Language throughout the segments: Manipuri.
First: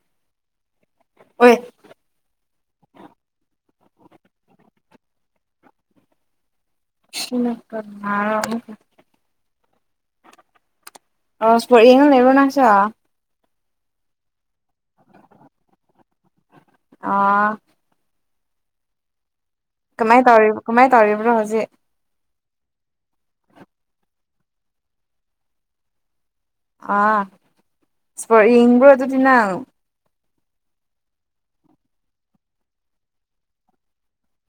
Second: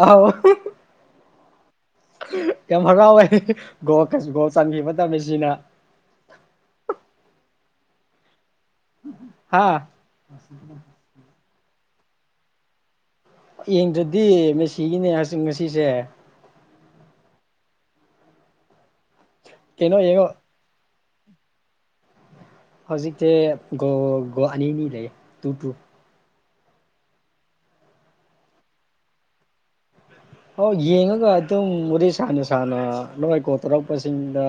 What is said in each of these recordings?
ꯑꯧ ꯑꯣꯏ ꯌꯥꯝ ꯍꯔꯥꯎꯋꯦ ꯒꯣꯜ ꯆꯟꯈꯤꯕ ꯃꯇꯅꯦ ꯁꯤꯅ [unintelligible] ꯍꯥꯥ ꯑ ꯏꯁꯄꯣꯔ ꯌꯦꯡ ꯂꯩꯕꯣ ꯅꯥꯥꯡꯁꯨ ꯌꯦꯡꯗ꯭ꯔꯗꯤ ꯃꯦꯁꯤꯒꯤꯅꯦ ꯉꯁꯤꯁꯦ ꯑꯥ ꯀꯩꯅꯣ ꯀꯃꯥꯏꯅ ꯌꯦꯡꯉꯣ ꯇꯧꯔꯤꯕ ꯀꯃꯥꯏꯅ ꯇꯧꯔꯤꯕ꯭ꯔꯣ ꯍꯧꯖꯤꯛ ꯍꯧꯖꯤꯛꯇꯤ ꯒꯣꯜ ꯑꯅꯤꯅꯤ ꯂꯩ ꯇꯨ ꯇꯨ ꯑ ꯏꯁꯄꯣꯔꯠ ꯌꯦꯡꯅꯤꯡꯕ꯭ꯔꯣ ꯑꯗꯨꯗꯤ ꯅꯡ ꯑꯣ ꯌꯦꯡꯉꯒ ꯑꯗꯨꯝ ꯕꯨꯗꯤ ꯁꯥꯅ ꯁꯥꯅ ꯅꯣꯏ ꯀꯣꯜ ꯇꯧꯔꯛꯄꯁꯤꯡꯗ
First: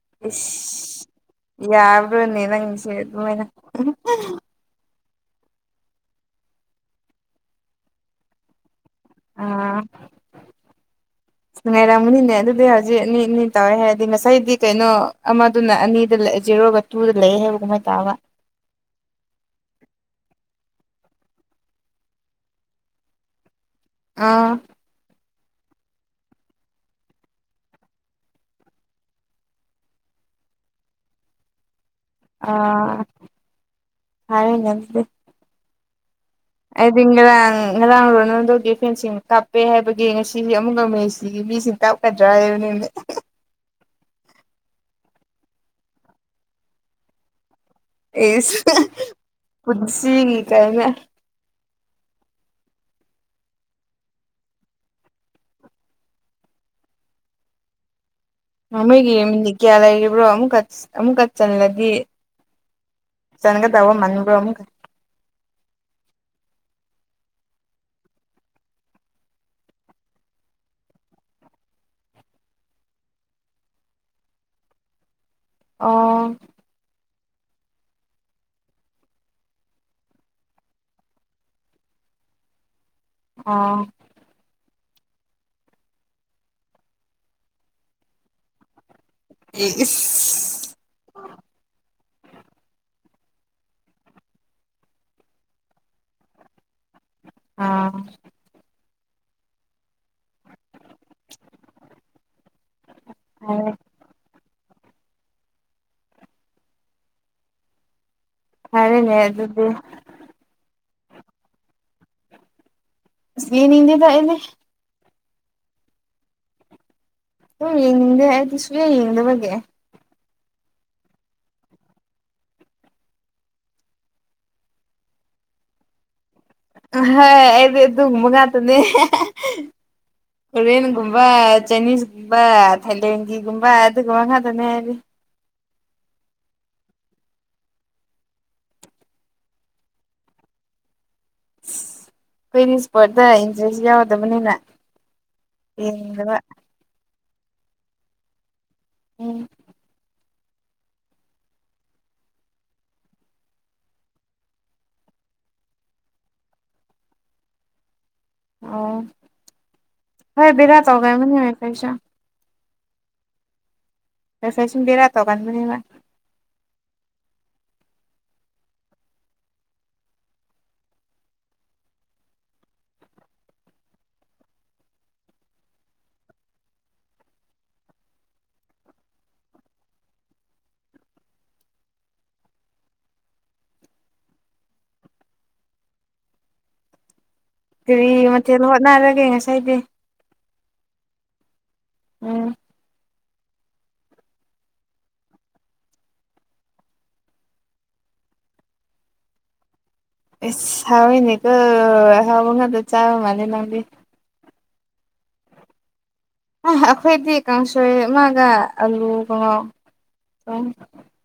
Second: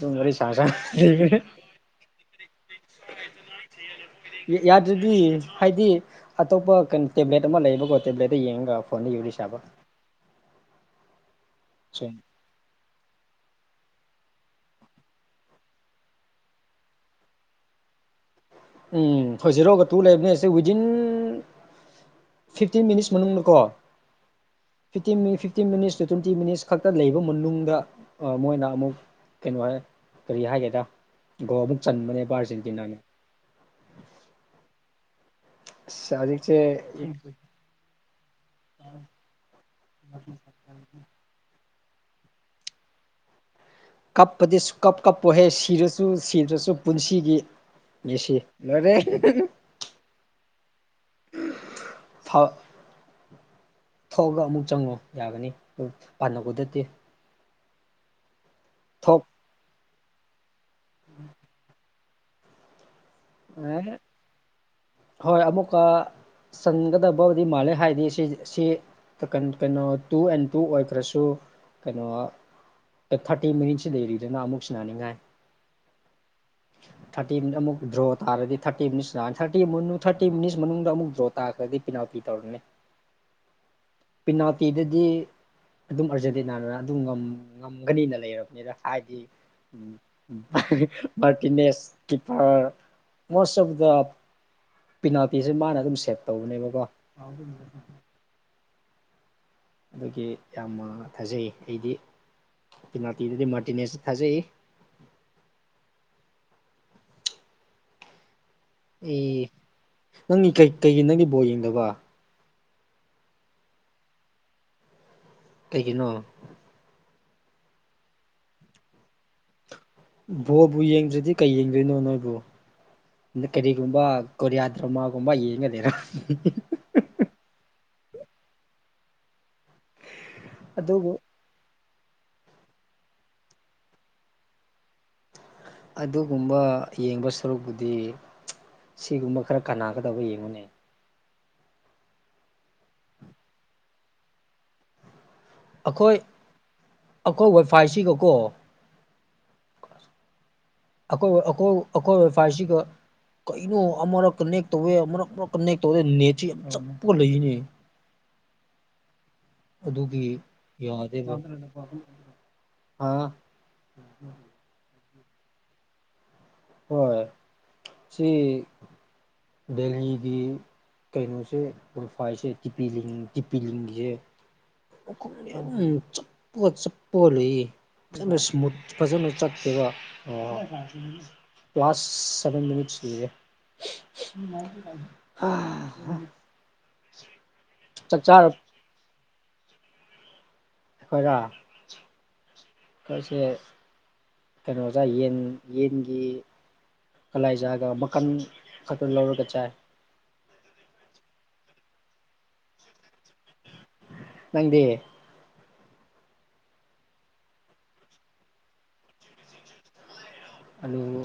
ꯑꯗꯨꯝ ꯋꯥꯔꯤ ꯁꯥ ꯁꯥ ꯏꯁ ꯌꯥꯕ꯭ꯔꯣꯅꯦ ꯅꯪꯁꯦ ꯑꯗꯨꯃꯥꯏꯅ ꯌꯥꯗ꯭ꯔꯗꯤ ꯍꯥꯏꯗꯤ ꯑꯇꯣꯞꯄ ꯀꯩꯅꯣ ꯇꯦꯕ꯭ꯂꯦꯠ ꯑꯃ ꯂꯩꯕꯀꯣ ꯇꯦꯕ꯭ꯂꯦꯠꯇ ꯌꯦꯡꯉꯒ ꯐꯣꯟꯗꯒꯤ ꯋꯥꯔꯤ ꯁꯥꯕ ꯁꯨꯝ ꯅꯨꯡꯉꯥꯏꯔꯝꯅꯤꯅꯦ ꯑꯗꯨꯗꯤ ꯍꯧꯖꯤ ꯑꯅꯤ ꯑꯅꯤ ꯇꯧꯋꯦ ꯍꯥꯏꯔꯗꯤ ꯉꯁꯥꯏꯗꯤ ꯀꯩꯅꯣ ꯑꯃꯗꯨꯅ ꯑꯅꯤꯗ ꯖꯦꯔꯣꯒ ꯇꯨꯗ ꯂꯩ ꯍꯥꯏꯕ ꯀꯃꯥꯏꯅ ꯇ ꯇꯕ ꯎꯝ ꯍꯣꯏ ꯖꯤꯔꯣꯒ ꯇꯨ ꯂꯩꯕꯅꯦꯁꯦ ꯋꯤꯗꯤꯟ ꯐꯤꯐꯇꯤꯟ ꯃꯤꯅꯤꯠꯁ ꯃꯅꯨꯡꯗꯀꯣ ꯑꯥ ꯐꯤꯞꯇꯤꯟ ꯃꯤꯅꯤꯠ ꯐꯤꯞ ꯐꯤꯞꯇꯤꯟ ꯃꯤꯅꯤꯠꯁ ꯇꯨꯇ꯭ꯋꯦꯟꯇꯤ ꯃꯤꯅꯤꯠꯁ ꯈꯛꯇ ꯂꯩꯕ ꯃꯅꯨꯡꯗ ꯃꯣꯏꯅ ꯑꯃꯨꯛ ꯀꯩꯅꯣ ꯀꯔꯤ ꯍꯥꯏ ꯒꯦꯗ ꯆꯟꯕꯅꯦꯕ ꯑꯔꯖꯦꯟꯇꯤꯅꯥꯅ ꯑꯥ ꯁꯔꯤ ꯍꯥꯏꯗꯤ ꯉꯔꯥꯡ ꯉꯔꯥꯡ ꯔꯣꯅꯥꯜꯗꯧꯒꯝ ꯐꯦꯟꯁꯤꯡ ꯀꯥꯞꯄꯦ ꯍꯥꯏꯕ ꯌꯦ ꯉꯁꯤ ꯑꯃꯨꯛ ꯉꯁꯤꯒꯤ ꯃꯤꯁꯤꯡ ꯀꯞꯀꯗ꯭ꯔꯥ ꯍꯥꯏꯕꯅꯤꯅꯦ ꯀꯞꯄꯗꯤ ꯁꯨꯀꯞ ꯀꯞꯄꯣꯏꯍꯦ ꯁꯤꯔꯁꯨ ꯁꯤꯗ꯭ꯔꯁꯨ ꯄꯨꯟꯁꯤꯒꯤ ꯃꯦꯁꯤ ꯑꯦꯁꯨ ꯂꯣꯏꯔꯦ ꯄꯨꯟꯁꯤꯒꯤ ꯀꯥꯏꯅ ꯊꯥꯎ ꯊꯣꯛꯑꯒ ꯑꯃꯨꯛ ꯆꯪꯉꯣ ꯌꯥꯒꯅꯤ ꯄꯥꯟꯅꯕꯗꯗꯤ ꯃꯃꯣꯏꯒꯤ ꯃꯤꯅꯤꯠ ꯀꯌꯥ ꯂꯩꯔꯤꯕ꯭ꯔꯣ ꯑꯃꯨꯛ ꯑꯃꯨꯛꯀ ꯆꯜꯂꯗꯤ ꯆꯟꯒꯗꯕ ꯃꯟꯕ꯭ꯔꯣ ꯍꯣꯏ ꯑꯃꯨꯛꯀ ꯆꯟꯒꯗꯕꯕꯨꯗꯤ ꯃꯥꯜꯂꯦ ꯍꯥꯏꯗꯤ ꯁꯤ ꯀꯩꯅꯣ ꯇꯨ ꯑꯦꯟ ꯇꯨ ꯑꯣꯏꯈ꯭ꯔꯁꯨ ꯀꯩꯅꯣ ꯊꯥꯔꯇꯤ ꯃꯤꯅꯤꯠꯁꯤ ꯂꯩꯔꯤꯗꯅ ꯑꯃꯨꯛ ꯁꯤꯟꯅꯅꯤꯡꯉꯥꯏ ꯑꯣ ꯊꯥꯔꯇꯤ ꯃꯤꯠ ꯑꯃꯨꯛ ꯗ꯭ꯔꯣ ꯇꯥꯔꯗꯤ ꯊꯥꯔꯇꯤ [unintelligible] ꯇꯤ ꯃꯣꯅꯨ ꯊꯥꯔꯇꯤ ꯃꯤꯅꯤꯁ ꯃꯅꯨꯡꯗ ꯑꯃꯨꯛ ꯗꯔꯣ ꯇꯥꯈ꯭ꯔꯗꯤ ꯄꯤꯅꯥꯜꯇꯤ ꯇꯧꯔꯅꯤ ꯑꯥ ꯄꯤꯗꯗꯤ ꯑꯗꯨꯝ ꯑ꯭ꯔꯖꯦꯟꯇꯤꯅꯥꯅ ꯑꯗꯨꯝ ꯉꯝ ꯉꯝꯒꯅꯤꯅ ꯂꯩꯔꯕꯅꯤꯗ ꯍꯥꯏꯗꯤ [unintelligible] Martinez keeper most of the ꯄꯤꯅꯥꯜꯇꯤꯁꯦ ꯃꯥꯅ ꯗꯨꯝ ꯁꯦꯞ ꯇꯧꯕꯅꯦꯕꯀꯣ [unintelligible] ꯑꯥ ꯑꯗꯨꯒꯤ ꯌꯥꯝꯅ ꯊꯥꯖꯩ ꯑꯩꯗꯤ ꯄꯤꯅꯥꯇꯤꯗꯗꯤ ꯐꯔꯦ ꯃꯥꯔꯇꯤꯅꯦꯁ ꯊꯥꯖꯩ ꯐꯔꯦꯅꯦ ꯑꯦ ꯑꯗꯨꯗꯤ ꯅꯪꯒꯤ ꯀꯩ ꯀꯩꯒꯤ ꯅꯪꯒꯤ ꯕꯣꯜ ꯌꯦꯡꯗꯕ ꯑ꯭ꯁ ꯌꯦꯡꯅꯤꯡꯗꯦꯗ ꯑꯩꯗꯤ ꯀꯩꯒꯤꯅꯣ ꯌꯦꯡꯅꯤꯡꯗꯦ ꯑꯩꯗꯤ ꯁꯨꯡꯌꯦꯡ ꯌꯦꯡꯗꯕꯒꯤ ꯅꯦ ꯕꯣꯜꯕꯨ ꯌꯦꯡꯗ꯭ꯔꯗꯤ ꯀꯩ ꯌꯦꯡꯗꯣꯏꯅꯣ ꯅꯣꯏꯕꯨ ꯗ ꯀꯔꯤ ꯒꯨꯝꯕꯥ ꯀꯣꯔꯤꯌꯥꯗ꯭ꯔꯃꯥ ꯒꯨꯝꯕ ꯌꯦꯉ ꯂꯩꯔ ꯑꯍꯣꯏ ꯑꯩꯗꯤ ꯑꯗꯨꯒꯨꯝꯕ ꯉꯥꯛꯇꯅꯦ ꯑꯗꯨꯕꯨ [unintelligible] [unintelligible] ꯆꯥꯏꯅꯤꯁ ꯕ ꯊꯥꯏꯂꯦꯟꯒꯤꯒꯨꯝꯕ ꯑꯗꯨꯒꯨꯝꯕ ꯉꯥꯇꯅꯦ ꯑꯩꯗꯤ ꯑꯗꯨꯒꯨꯝꯕ ꯌꯦꯡꯕ ꯁꯔꯨꯛꯄꯨꯗꯤ ꯁꯤꯒꯨꯝꯕ ꯈꯔ ꯀꯅꯥꯒꯗꯕ ꯌꯦꯡꯉꯨꯅꯦ ꯀꯩꯒꯤ ꯏ꯭ꯁꯄꯣꯠꯇ ꯏꯟꯇ꯭ꯔꯦꯁ ꯌꯥꯎꯗꯕꯅꯤꯅ ꯑꯩꯈꯣꯏ ꯌꯦꯡꯗꯕ [unintelligible] ꯎꯝ [unintelligible] ꯐꯥꯁꯤꯒ ꯀꯩꯅꯣ ꯑꯃꯔꯛ ꯀꯟꯅꯦꯛ ꯇꯧꯋꯦ ꯑꯃꯨꯔꯛ ꯄꯥꯛ ꯀꯟꯅꯦꯛ ꯇꯧꯋꯦ ꯅꯦꯠꯁꯤ ꯆꯞꯄꯒ ꯂꯩꯏꯅꯦ [unintelligible] ꯑꯗꯨꯒꯤ ꯍꯣꯏ ꯕꯦꯔꯥ ꯌꯥꯗꯦꯕ ꯇꯧꯒꯟꯕꯅꯦ ꯑꯩꯈꯣꯏꯁꯨ ꯍꯥ [unintelligible] ꯇꯧꯒꯟꯕꯅꯤꯕ ꯍꯣꯏ ꯁꯤ ꯗꯦꯜꯂꯤꯒꯤ ꯀꯩꯅꯣꯁꯦ ꯋꯥꯏꯐꯥꯏꯁꯦ ꯏꯄꯤꯂꯤꯡ ꯏꯄꯤꯂꯤꯡꯒꯤꯌꯦ [unintelligible] ꯆꯞꯄ ꯆꯞꯄ ꯂꯩꯌꯦ ꯐꯖꯟꯅ ꯁꯃꯨꯠ ꯐꯖꯅ ꯆꯠꯇꯦꯕ ꯀ꯭ꯂꯂꯥꯁ ꯁꯕꯦꯟ ꯃꯤꯅꯤꯠ [unintelligible] ꯑꯍꯥ ꯀꯔꯤ ꯃꯊꯦꯟ ꯍꯣꯠꯅꯔꯒꯦ ꯉꯁꯥꯏꯗꯤ ꯈꯣꯏꯔꯣ ꯎꯝ ꯈꯣꯏꯁꯦ ꯀꯩꯅꯣꯆꯥꯏ ꯌꯦꯟ ꯌꯦꯟꯒꯤ ꯀꯂꯥꯏꯖꯥꯒ ꯃꯀꯟ ꯈꯛꯇ ꯂꯧꯔꯒ ꯆꯥꯏ ꯏ꯭ꯁ ꯍꯥꯎꯋꯦꯅꯦꯀꯣ ꯍꯥꯎꯕ ꯉꯥꯇ ꯆꯥꯕ ꯃꯥꯜꯂꯦ ꯅꯪꯗꯤ ꯅꯪꯗꯤ ꯑ ꯑꯈꯣꯏꯗꯤ ꯀꯥꯡꯁꯣꯏ ꯑꯃꯒ ꯑꯥꯂꯨ ꯀꯥꯡꯉꯧ ꯑꯜꯂꯨ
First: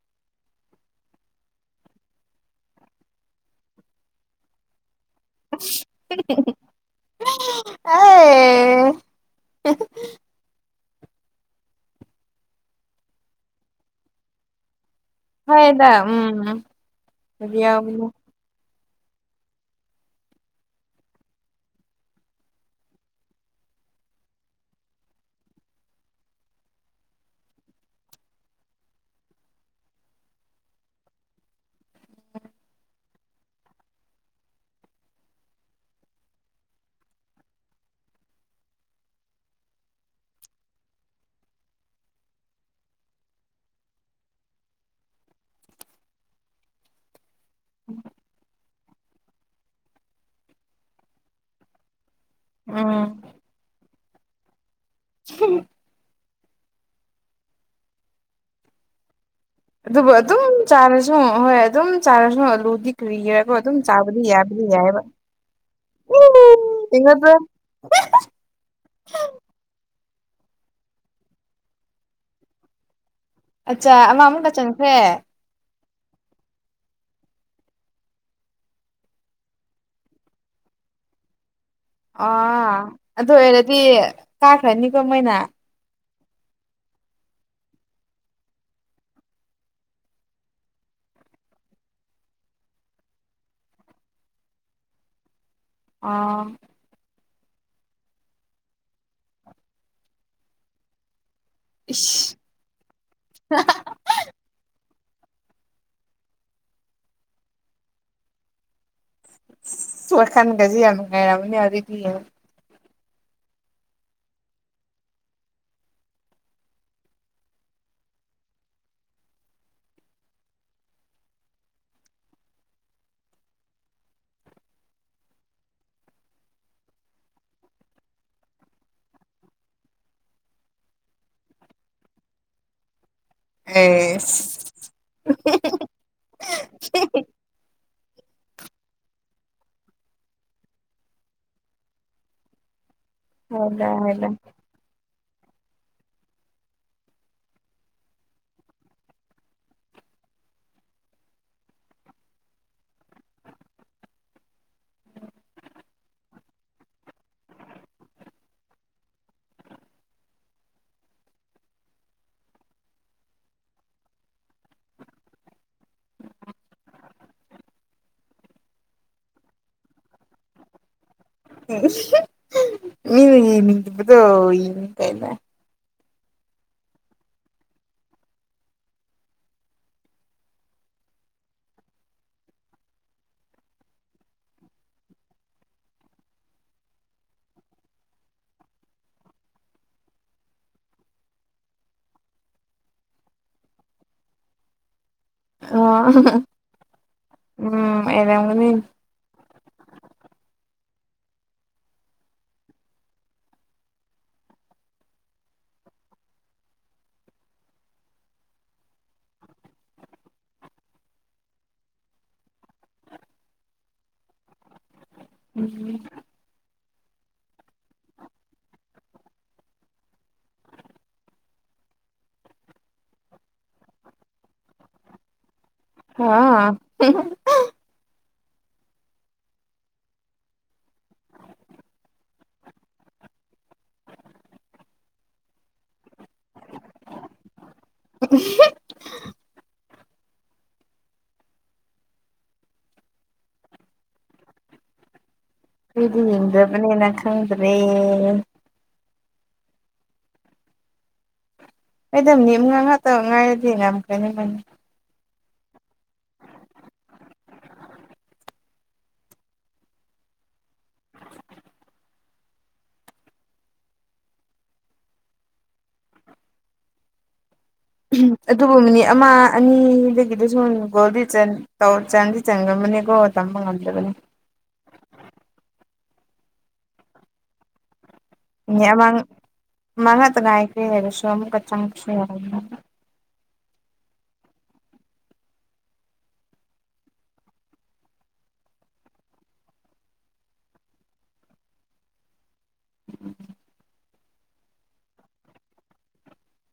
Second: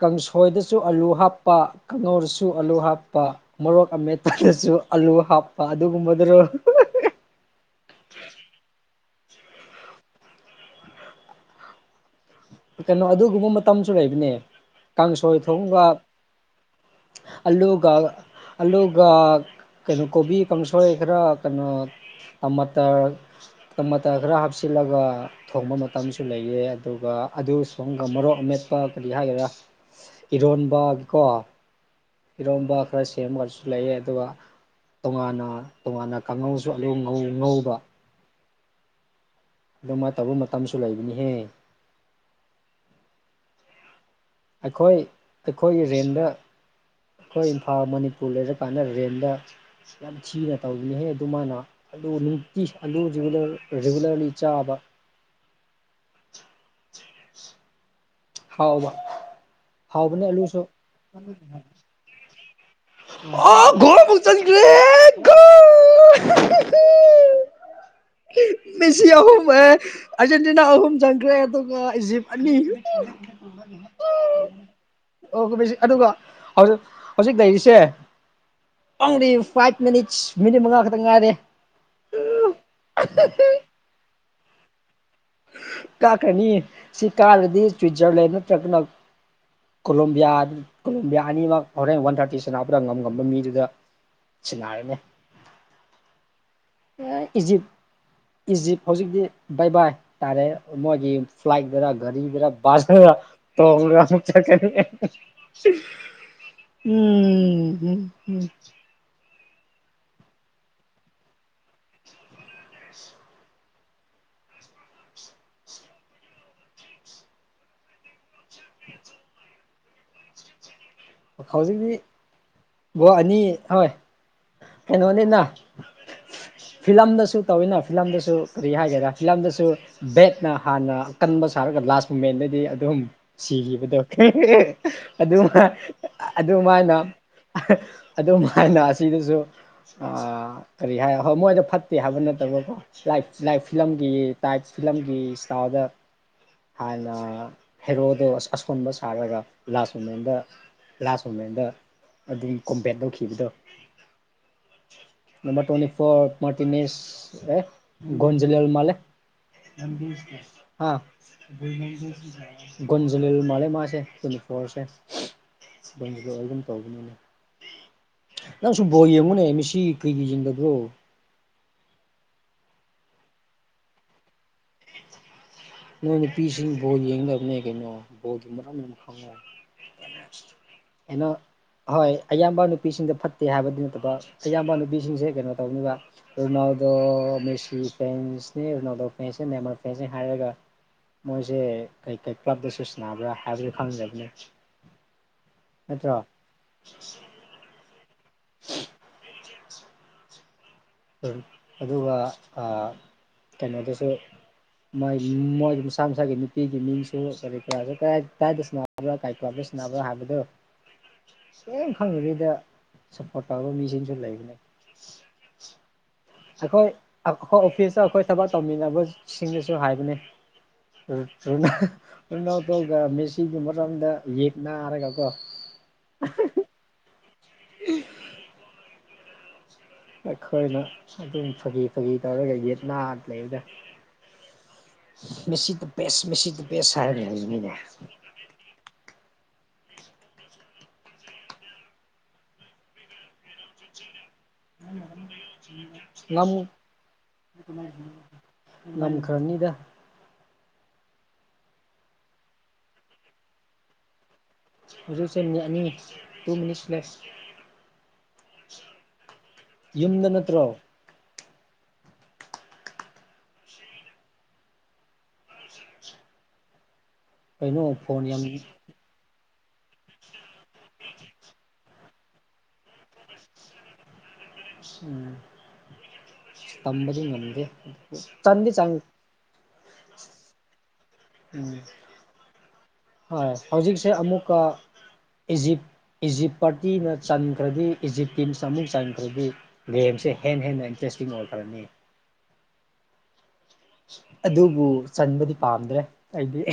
ꯀꯥꯡꯁꯣꯏꯗꯁꯨ ꯑꯥꯂꯨ ꯍꯥꯞꯄ ꯀꯥꯡꯉꯧꯗꯁꯨ ꯑꯥꯂꯨ ꯍꯥꯞꯄ ꯃꯣꯔꯣꯛ ꯑꯃꯦꯠꯄꯗꯁꯨ ꯑꯜꯂꯨ ꯍꯥꯞꯄ ꯑꯗꯨꯒꯒꯨꯝꯕꯗꯨꯔꯣ ꯑꯩ ꯀꯩꯅꯣ ꯑꯗꯨꯒꯨꯝꯕ ꯃꯇꯝꯁꯨ ꯂꯩꯕꯅꯦ ꯀꯥꯡꯁꯣꯏ ꯊꯣꯡꯒ ꯍꯣꯏꯗ ꯎꯝ ꯑꯗꯨꯗꯤ ꯑꯂꯨꯒ ꯌꯥꯎꯕꯅꯦ ꯑꯂꯨꯒ ꯀꯩꯅꯣ ꯀꯣꯕꯤ ꯀꯥꯡꯁꯣꯏ ꯈꯔ ꯀꯩꯅꯣ ꯇꯃꯥꯇꯔ ꯇꯃꯥꯇꯔ ꯈꯔ ꯍꯥꯞꯆꯤꯜꯂ ꯆꯠꯂꯒ ꯊꯣꯡꯕ ꯃꯇꯝꯁꯨ ꯂꯩꯑꯦ ꯑꯗꯨꯒ ꯑꯗꯨ ꯁꯣꯝꯒ ꯃꯔꯣꯛ ꯑꯃꯦꯠꯄ ꯀꯔꯤ ꯍꯥꯏꯒꯦꯔꯥ ꯏꯔꯣꯟꯕ ꯀꯣ ꯏꯔꯣꯝꯕ ꯈꯔ ꯁꯦꯝꯃꯒꯁꯨ ꯂꯩꯌꯦ ꯑꯗꯨꯒ ꯇꯣꯉꯥꯟꯅ ꯇꯣꯉꯥꯟꯅ ꯀꯥꯡꯉꯧꯁꯨ ꯑꯂꯨ ꯉꯧ ꯉꯧꯕ ꯑꯗꯨꯃꯥꯏꯅ ꯇꯧꯕ ꯃꯇꯝꯁꯨ ꯂꯩꯕꯅꯤꯍꯦ ꯑꯩꯈꯣꯏ ꯑꯩꯈꯣꯏꯒꯤ ꯔꯦꯟꯗ ꯑꯩꯈꯣꯏ ꯏꯝꯐꯥꯜ ꯃꯅꯤꯄꯨꯔ ꯂꯩꯔꯛ ꯀꯥꯟꯅ ꯔꯦꯟꯗ ꯌꯥꯝ ꯊꯤꯅ ꯇꯧꯕꯔꯤꯅꯤꯍꯩ ꯑꯗꯨ ꯃꯥꯅ ꯑꯗꯨ ꯅꯨꯡꯇꯤ ꯑꯗꯨ ꯎꯝ ꯔꯤ ꯔꯤꯒꯨꯂꯔꯂꯤ ꯆꯥꯕ ꯍꯍ ꯍꯥꯎꯕ ꯑꯗꯨꯕꯨ ꯍꯥꯎꯕꯅꯦ ꯑꯗꯨꯝ ꯑꯂꯨꯁꯨ ꯆꯥꯔꯁꯨ ꯍꯣꯏ ꯑꯗꯨꯝ ꯆꯥꯔꯁꯨ ꯑꯂꯨꯗꯤ ꯀꯔꯤꯒꯤꯔꯀꯣ ꯑꯣ ꯑꯗꯨꯝ ꯒꯣꯜ ꯃꯨꯛ ꯆꯥꯕꯗꯤ ꯌꯥꯕꯨꯗꯤ ꯆꯟꯒ꯭ꯔꯦꯍꯦ ꯌꯥꯏꯌꯦꯕ ꯑꯣꯜ [unintelligible] ꯃꯤꯁꯤ ꯑꯍꯨꯝ ꯑꯦ ꯑꯥꯔꯖꯦꯟꯇꯤꯅꯥ ꯑꯍꯨꯝ ꯆꯪꯈ꯭ꯔꯦ ꯑꯗꯨꯒ ꯏꯖꯤꯞ ꯑꯅꯤ ꯑꯆꯥ ꯑꯃ ꯑꯃꯨꯛꯀ ꯆꯟꯈ꯭ꯔꯦ ꯑꯣ ꯑꯗꯨꯒ ꯍꯧꯖꯤꯛ ꯍꯧꯖꯤꯛ ꯂꯩꯔꯤꯁꯤ ꯁꯦ ꯑꯣꯡꯂꯤ ꯐꯥꯏꯚ ꯃꯤꯅꯤꯠꯁ ꯃꯤꯅꯤꯠ ꯃꯉꯥ ꯈꯛꯇꯪ ꯉꯥꯏꯔꯦ ꯑꯥ ꯑꯗꯨ ꯑꯣꯏꯔꯗꯤ ꯀꯥꯈ꯭ꯔꯅꯤꯀꯣ ꯃꯣꯏꯅ ꯀꯥꯈ꯭ꯔꯅꯤ ꯁꯤ ꯀꯥꯔꯗꯤ ꯁ꯭ꯋꯤꯠꯖꯔꯂꯦꯟ ꯅꯠꯇ꯭ꯔꯒꯅ ꯀꯣꯂꯣꯝꯕꯤꯌꯥ ꯀꯣꯂꯣꯝꯕꯤꯌꯥ ꯑꯅꯤꯃꯛ ꯍꯣꯔꯦꯟ ꯋꯥꯟ ꯊꯥꯔꯇꯤ ꯁꯅꯥꯄꯗ ꯉꯝ ꯉꯝꯕ ꯃꯤꯗꯨꯗ [unintelligible] ꯑꯥ ꯏꯖꯤꯞ ꯏꯖꯤꯞ ꯍꯧꯖꯤꯛꯇꯤ ꯕꯥꯏ ꯕꯥꯏ ꯇꯥꯔꯦ ꯃꯣꯏꯒꯤ ꯐ꯭ꯂꯥꯏꯠꯗꯔ ꯏꯁ ꯒꯥꯔꯤꯗꯔ ꯕꯥꯔ ꯇꯣꯡꯂꯒ ꯆꯠꯈ꯭ꯔꯅꯤ ꯎꯝ ꯎꯝ ꯎꯝ ꯋꯥꯈꯟꯒꯁꯤ ꯌꯥꯝ ꯅꯨꯉꯥꯏꯔꯝꯅꯤ ꯍꯧꯖꯤꯛꯇꯤ ꯌꯦꯡꯉꯣ ꯑꯁ ꯍꯧꯖꯤꯛꯇꯤ ꯒꯣꯜ ꯑꯅꯤ ꯍꯣꯏ ꯀꯩꯅꯣꯅꯤꯅ ꯐꯤꯂꯝꯗꯁꯨ ꯇꯧꯋꯤꯅ ꯐꯤꯂꯝꯗꯁꯨ ꯀꯔꯤ ꯍꯥꯏꯒꯦꯔꯥ ꯐꯤꯂꯝꯗꯁꯨ ꯕꯦꯠꯅ ꯍꯥꯟꯅ ꯀꯟ ꯑꯃ ꯁꯥꯔꯒ ꯂꯥꯁ ꯃꯦꯟꯗꯗꯤ ꯑꯗꯨꯝ ꯁꯤꯈꯤꯕꯗꯣ ꯑꯦꯁ ꯑꯗꯨꯃ ꯑꯗꯨꯃꯥꯏꯅ ꯑꯗꯨꯝꯥꯏꯅ ꯑꯁꯤꯗꯁꯨ ꯑꯥ ꯀꯔꯤ ꯍꯥꯏ ꯍꯣꯏ ꯃꯣꯏꯗ ꯐꯠꯇꯦ ꯍꯥꯏꯕ ꯅꯠꯇꯕꯀꯣ ꯂ ꯂꯥꯏꯐ ꯍꯣꯏꯗ ꯐꯤꯂꯝꯒꯤ ꯍꯣꯏꯗ ꯇꯥꯏꯞ ꯐꯤꯂꯝꯒꯤ ꯁꯥꯎꯗ ꯍꯥꯟꯅ ꯍꯦꯔꯣꯗꯣ ꯑꯁꯣꯟꯕ ꯁꯥꯔꯒ ꯂꯥꯁ ꯃꯣꯃꯦꯟꯗ ꯂꯥꯁ ꯃꯣꯃꯦꯟꯗ ꯑꯗꯨꯝ ꯀꯣꯝꯄꯦꯠ ꯇꯧꯈꯤꯕꯗꯣ ꯅꯝꯕꯔ ꯇ꯭ꯋꯦꯟꯇꯤ ꯐꯣꯔ ꯃꯥꯔꯇꯤꯅꯤꯁ ꯑꯦ ꯒꯣꯜ ꯆꯜꯂ ꯃꯥꯂꯦ ꯍꯥ ꯒꯣꯟ ꯖꯤꯜꯂꯔ ꯃꯥꯜꯂꯦ ꯁꯣꯔꯁꯦ ꯑꯗꯨꯝꯗ ꯑꯗꯨꯝ ꯇꯧꯒꯅꯤꯅꯦ ꯅꯪꯁꯨ ꯕꯣꯜ ꯌꯦꯡꯉꯨꯅꯦ ꯃꯤꯁꯤ ꯀꯩꯒꯤ ꯌꯦꯡꯗꯕ꯭ꯔꯣ ꯃꯤꯗꯣ ꯌꯦꯡꯅꯤꯡꯗꯕꯗꯨ ꯌꯦꯡꯅꯤꯡꯗꯦꯅ ꯅꯣꯏ ꯅꯨꯄꯤꯁꯤ ꯕꯣꯜ ꯌꯦꯡꯗꯕꯅꯦ ꯀꯩꯅꯣ ꯕꯣꯗꯨ ꯃꯔꯝ ꯌꯥꯝ ꯈꯪꯉꯣ ꯀꯩꯅꯣ ꯍꯣꯏ ꯑꯌꯥꯝꯕ ꯅꯨꯄꯤꯁꯤꯡꯗ ꯐꯠꯇꯦ ꯍꯥꯏꯕꯗꯤ ꯅꯠꯇꯕ ꯑꯌꯥꯝꯕ ꯅꯨꯄꯤꯁꯤꯡꯁꯦ ꯀꯩꯅꯣ ꯇꯧꯅꯤꯕ ꯗꯣ ꯃꯦꯁꯤ ꯐ꯭ꯔꯦꯟꯁꯅꯦ ꯔꯣꯅꯥꯜꯗꯣ ꯐ꯭ꯔꯦꯟꯁꯅꯦ ꯅꯦꯃꯜ ꯐꯦꯟꯁꯅꯦ ꯍꯥꯏꯔꯒ ꯃꯣꯏꯁꯦ ꯀꯩꯀꯩ ꯀ꯭ꯂꯕꯇꯁꯨ ꯁꯅꯕ꯭ꯔꯥ ꯍꯥꯏꯕꯗꯨ ꯈꯪꯗꯕꯅꯦ ꯑꯣ ꯅꯠꯇ꯭ꯔꯣ ꯍꯥꯍꯥ ꯎꯝ ꯑꯣꯏꯔꯝꯒꯅꯤ ꯑꯗꯨꯒ ꯑꯥ ꯀꯩꯅꯣꯗꯁꯨ ꯃꯣꯏ ꯃꯣꯏ ꯃꯁꯥ ꯃꯁꯥꯒꯤ ꯅꯨꯄꯤꯒꯤ ꯃꯤꯡꯁꯨ ꯀꯔꯤ ꯀꯔꯁꯨ ꯀꯥ ꯀꯗꯥꯏꯗ ꯁꯅꯕ꯭ꯔꯥ ꯁꯅꯕ꯭ꯔꯥ ꯍꯥꯏꯕꯗꯣ ꯀꯦꯝ ꯈꯪꯗꯕꯤꯗ ꯁꯞꯄꯣꯔꯠ ꯇꯧꯔꯕ ꯃꯤꯁꯤꯡꯁꯨ ꯂꯩꯕꯅꯦ ꯎꯝ ꯍꯣꯏ ꯑꯩꯈꯣꯏ ꯑꯩꯈꯣꯏ ꯑꯣꯐꯤꯁꯇ ꯑꯩꯈꯣꯏ ꯊꯕꯛ ꯇꯧꯃꯤꯟꯅꯕꯁꯤꯡꯅꯁꯨ ꯍꯥꯏꯕꯅꯤ ꯔꯣꯅꯥꯜꯗꯣꯒ ꯃꯦꯁꯤꯒꯤ ꯃꯔꯝꯗ ꯌꯦꯛ ꯅꯥꯔꯒꯀꯣ ꯍꯥ ꯍꯤꯍꯤꯍꯤ ꯎꯝ ꯑꯩꯈꯣꯏꯅ ꯑꯗꯨꯝ ꯐꯥꯒꯤ ꯐꯥꯒꯤ ꯇꯧꯔꯒ ꯌꯦꯠꯅꯥ ꯂꯩꯕꯗꯣ ꯃꯦꯁꯤꯗ ꯕꯦꯁ ꯃꯤꯁꯤꯗ ꯕꯦꯁ ꯍꯥꯏꯔꯥ ꯂꯩꯍꯧꯕꯅꯤꯅꯦ ꯎꯝ ꯈꯣꯏꯗꯤ ꯌꯦꯡꯗꯕꯅꯤꯅ ꯈꯪꯗ꯭ꯔꯦ ꯐꯅꯤꯗ ꯑꯩꯗꯣ ꯃꯦꯝ ꯉꯥꯛꯉꯛꯇ ꯉꯥꯏꯔꯗꯤꯅ ꯉꯝꯈ꯭ꯔꯅꯤ [unintelligible] ꯅꯤ ꯇꯨ ꯃꯤꯅꯤꯠꯁ ꯂꯦꯁ ꯌꯨꯝꯗ ꯅꯠꯇ꯭ꯔꯣ ꯀꯩꯅꯣ ꯐꯣꯟ ꯎꯍꯝ ꯌꯥꯝ ꯑꯗꯨꯕꯨ ꯃꯤꯅꯤꯠ ꯑꯃ ꯑꯅꯤꯗꯨꯒꯤꯗꯨꯁꯨ ꯒꯣꯜꯗꯤ ꯆꯟ ꯇꯧ ꯆꯥꯟꯗꯤ ꯆꯟꯂꯃꯅꯤꯀꯣ ꯇꯝꯕ ꯉꯝꯗꯕꯅꯤ ꯎꯝ ꯇꯝꯕꯗꯤ ꯉꯝꯗꯦ ꯆꯟꯗꯤ ꯆꯟ ꯃꯥ ꯉꯥꯛꯇ ꯉꯥꯏꯈꯔꯦꯅꯦ ꯃꯁꯨ ꯑꯃꯨꯛꯀ ꯎꯝ ꯆꯪ ꯁꯨ ꯑꯃꯨꯀꯥ ꯍꯣꯏ ꯍꯧꯖꯤꯛꯁꯦ ꯑꯃꯨꯛꯀ ꯏꯖꯤꯞ ꯏꯖꯤꯞ ꯄꯥꯔꯇꯤꯅ ꯆꯟꯈ꯭ꯔꯗꯤ ꯏꯖꯤꯞꯇꯟꯁ ꯑꯃꯨꯛ ꯆꯟꯈ꯭ꯔꯗꯤ ꯒꯦꯝꯁꯦ ꯍꯦꯟꯅ ꯍꯦꯟꯅ ꯏꯟꯇꯔꯦꯁ ꯇꯤꯡ ꯑꯣꯏꯈ꯭ꯔꯅꯤ ꯑꯗꯨꯕꯨ ꯆꯟꯕꯗꯤ ꯄꯥꯝꯗ꯭ꯔꯦ ꯑꯩꯗꯤ ꯑꯍꯤ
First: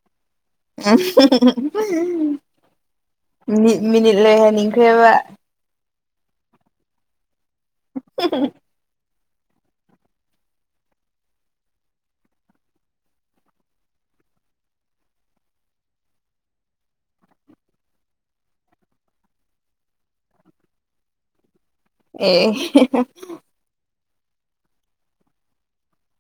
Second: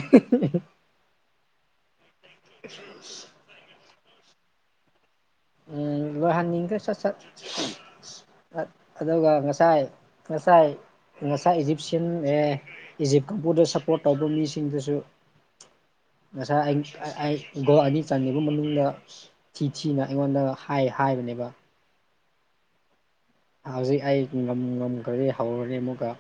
ꯑꯥꯍꯤꯍꯤꯍꯤ ꯎꯝ ꯃꯤꯠ ꯃꯤꯅꯤꯠ ꯂꯣꯏ ꯍꯟꯅꯤꯡꯈ꯭ꯔꯦꯕ ꯎꯝ ꯂꯣꯏꯍꯟꯅꯤꯡꯗ꯭ꯔꯦ ꯁꯠ ꯁꯠ ꯑꯗꯨꯒ ꯉꯁꯥꯏ ꯉꯁꯥꯏ ꯉꯁꯥꯏ ꯏꯖꯤꯞꯁꯤꯌꯥꯟ ꯑꯦ ꯏꯖꯤꯞ ꯀꯥꯡꯕꯨꯗ ꯁꯞꯄꯣꯔꯠ ꯇꯧꯕ ꯃꯤꯁꯤꯡꯗꯨꯁꯨ ꯉꯁꯥꯏ ꯑꯩ ꯒꯣꯜ ꯑꯅꯤ ꯆꯟꯈꯤꯕ ꯃꯅꯨꯡꯗ ꯊꯤ ꯊꯤꯅ ꯑꯩꯉꯣꯟꯗ ꯍꯥꯏ ꯍꯥꯏꯕꯅꯦꯕ ꯑꯦ ꯍꯧꯖꯤꯛ ꯑꯩ ꯉꯝ ꯉꯝꯈ꯭ꯔꯗꯤ ꯍꯧꯔꯅꯤ ꯑꯃꯨꯛꯀ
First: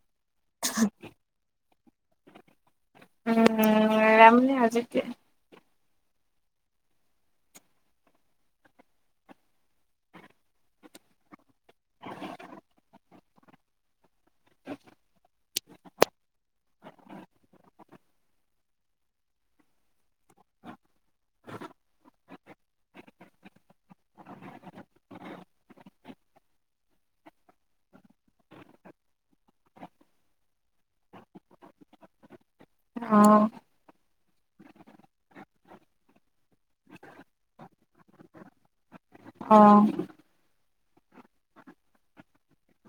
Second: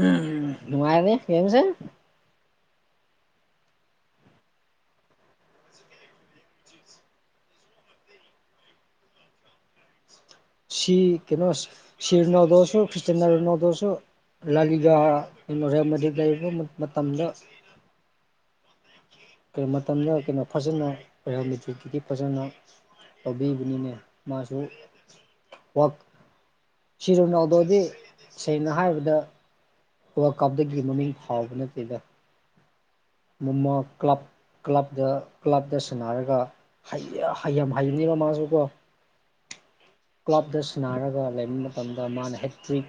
ꯎꯝ ꯅꯨꯡꯉꯥꯏꯅꯤ ꯒꯦꯝꯁꯦ ꯎꯝ ꯅꯨꯉꯥꯏꯔꯝꯅꯤ ꯍꯧꯖꯤꯗꯤ ꯁꯤ ꯀꯩꯅꯣ ꯁꯤꯔꯣꯅꯥꯜꯗꯣꯁꯨ ꯈ꯭ꯤꯁꯇꯥꯟꯅꯣ ꯔꯣꯅꯥꯜꯗꯣꯁꯨ ꯂꯂꯤꯒꯥ ꯔꯣꯌꯦꯜ ꯃꯦꯗ꯭ꯔꯤꯗ ꯂꯩꯔꯤꯕ ꯃꯇꯝꯗ [unintelligible] ꯀꯣ ꯃꯇꯝꯗ ꯀꯩꯅꯣ ꯐꯖꯅ ꯔꯣꯌꯦꯜ ꯃꯦꯇ꯭ꯔꯤꯛꯀꯤꯗꯤ ꯐꯖꯅ ꯂꯧꯕꯤꯕꯅꯤꯅꯦ ꯃꯥꯁꯨ ꯋꯥꯛ ꯁꯤꯔ ꯅꯥꯎꯗꯣꯗꯤ ꯁꯦꯡꯅ ꯍꯥꯏꯕꯗ ꯋꯥꯔꯜ ꯀꯞꯇꯒꯤ ꯃꯃꯤꯡ ꯐꯥꯎꯕ ꯅꯠꯇꯦꯕ ꯑꯣ ꯃꯃꯥ ꯀ꯭ꯂꯞ ꯀ꯭ꯂꯕꯇ ꯀ꯭ꯂꯕꯇ ꯁꯥꯟꯅꯔꯒ ꯍꯩ ꯌꯥ ꯌꯥꯝ ꯍꯩꯕꯅꯦꯅ ꯃꯥꯁꯨꯀꯣ ꯑꯣ ꯀ꯭ꯂꯥꯕꯇ ꯁꯥꯟꯅꯔꯒ ꯂꯩꯕ ꯃꯇꯝꯗ ꯃꯥꯅ ꯍꯦꯇ꯭ꯔꯤꯛ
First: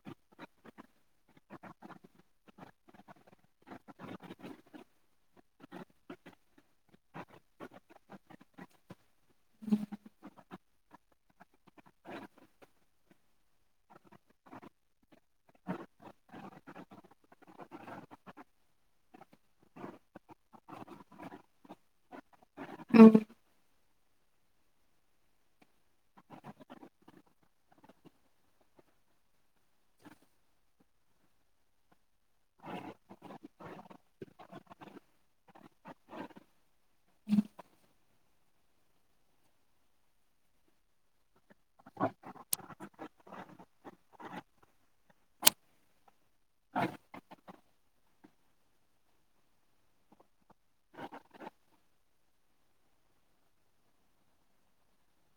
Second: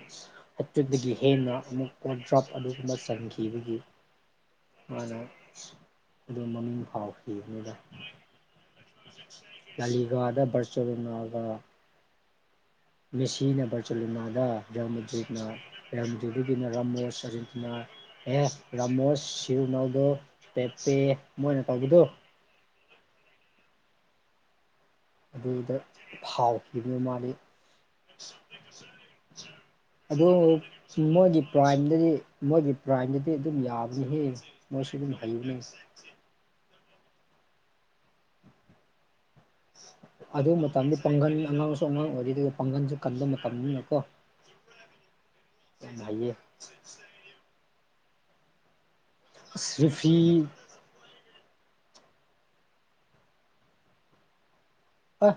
ꯍꯦꯇ꯭ꯔꯤꯛꯇꯒꯤ ꯍꯦꯟꯅ ꯑꯃꯨꯛ ꯗ꯭ꯔꯣꯞ ꯑꯗꯨꯒꯨꯝꯕ ꯆꯟꯈꯤꯕꯒꯤ ꯃꯥꯅ ꯑꯗꯨ ꯃꯃꯤꯡ ꯐꯥꯎꯈꯤꯅꯤꯗ ꯂꯂꯤꯒꯥꯗ ꯕꯔꯆꯦꯂꯣꯅꯥꯒ ꯃꯦꯁꯤꯅ ꯚꯔꯆꯦꯂꯣꯅꯥꯗ ꯔꯦꯜ ꯃꯦꯗ꯭ꯔꯤꯗꯅ ꯔꯦꯜ ꯃꯦꯗ꯭ꯔꯤꯗ ꯗꯨꯒꯤꯅ ꯔꯥꯃꯣꯁ ꯑꯥꯔꯖꯦꯟꯇꯤꯅꯥ ꯑꯦꯁ ꯔꯥꯃꯣꯁ ꯁꯤꯔꯨꯅꯥꯜꯗꯣ ꯄꯦꯥꯄꯦ ꯃꯣꯏꯅ ꯇꯧꯕꯗꯣ ꯎꯝ ꯑꯗꯨꯗ ꯐꯥꯎꯈꯤꯕꯅꯦ ꯃꯥꯜꯂꯤ [inaudible] ꯑꯗꯨ ꯃꯣꯏꯒꯤ ꯄ꯭ꯔꯥꯏꯝꯗꯗꯤ ꯃꯣꯏꯒꯤ ꯄ꯭ꯔꯥꯏꯝꯗꯗꯤ ꯑꯗꯨꯝ ꯌꯥꯕꯅꯤ ꯍꯦ ꯃꯣꯏꯁꯨ ꯗꯨꯝ ꯍꯩꯕꯅꯦ [inaudible] [inaudible] ꯑꯗꯨ ꯃꯇꯝꯗ ꯄꯪꯒꯟ ꯑꯉꯥꯡꯁꯨ ꯑꯉꯥꯡ ꯑꯣꯏꯔꯤ ꯑꯗꯨꯒ ꯄꯪ ꯒꯟꯁꯨ ꯀꯟꯕ ꯃꯇꯝꯅꯤꯅꯀꯣ [unintelligible] ꯑꯁ ꯔꯦꯐꯤ ꯑꯥ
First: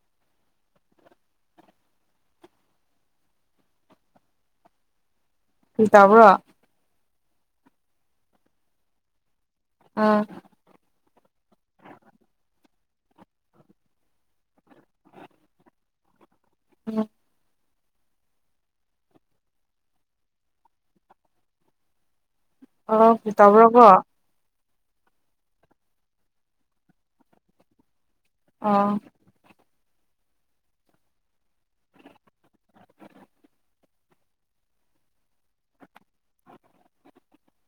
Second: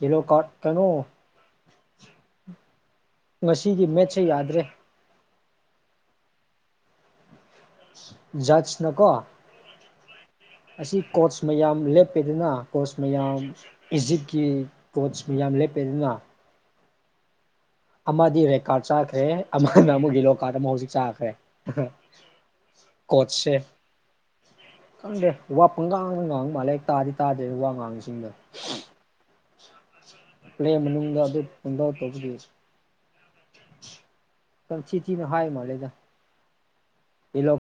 ꯌꯦꯂꯣ ꯀꯥꯔꯠ ꯀꯩꯅꯣ ꯉꯁꯤꯒꯤ ꯃꯦꯠꯁꯁꯦ ꯌꯥꯗ꯭ꯔꯦ ꯀ꯭ꯔꯤ ꯇꯥꯕ꯭ꯔꯣ ꯖꯠꯁ ꯅꯀꯣ ꯑꯥ ꯑꯁꯤ ꯀꯣꯆ ꯃꯌꯥꯝ ꯂꯦꯞꯄꯦꯗꯅ ꯀꯣꯆ ꯃꯌꯥꯝ ꯏꯖꯤꯞꯀꯤ ꯀꯣꯆ ꯃꯌꯥꯝ ꯂꯦꯞꯄꯦꯗꯅ ꯎꯝ ꯑꯃꯗꯤ ꯔꯦꯠ ꯀꯥꯔꯠ ꯆꯥꯈ꯭ꯔꯦ ꯑꯃꯅ ꯑꯃꯨꯛ ꯌꯦꯂꯣ ꯀꯥꯔꯠ ꯑꯃ ꯍꯧꯖꯤꯛ ꯆꯥꯈ꯭ꯔꯦ ꯑꯣ ꯀ꯭ꯔꯤ ꯀꯣꯆꯁꯦ ꯇꯧꯕ꯭ꯔꯥꯀꯣ [unintelligible] ꯈꯪꯗꯦ ꯋꯥ ꯄꯪꯉꯥꯡꯗꯉꯥꯡꯕ ꯃꯥꯜꯂꯦ ꯑꯩ ꯇꯥꯗꯤ ꯇꯥꯗꯦ ꯋꯥ ꯉꯥꯡꯉꯤꯁꯤꯡꯗꯣ ꯑꯥ ꯄ꯭ꯂꯦꯟ ꯃꯅꯨꯡꯗ ꯑꯗꯨ ꯄꯨꯡꯇꯧ ꯇꯧꯕꯗꯤ ꯀꯟꯊꯤꯊꯤꯅ ꯍꯥꯏ ꯃꯥꯜꯂꯦꯗ ꯏꯂꯣꯞ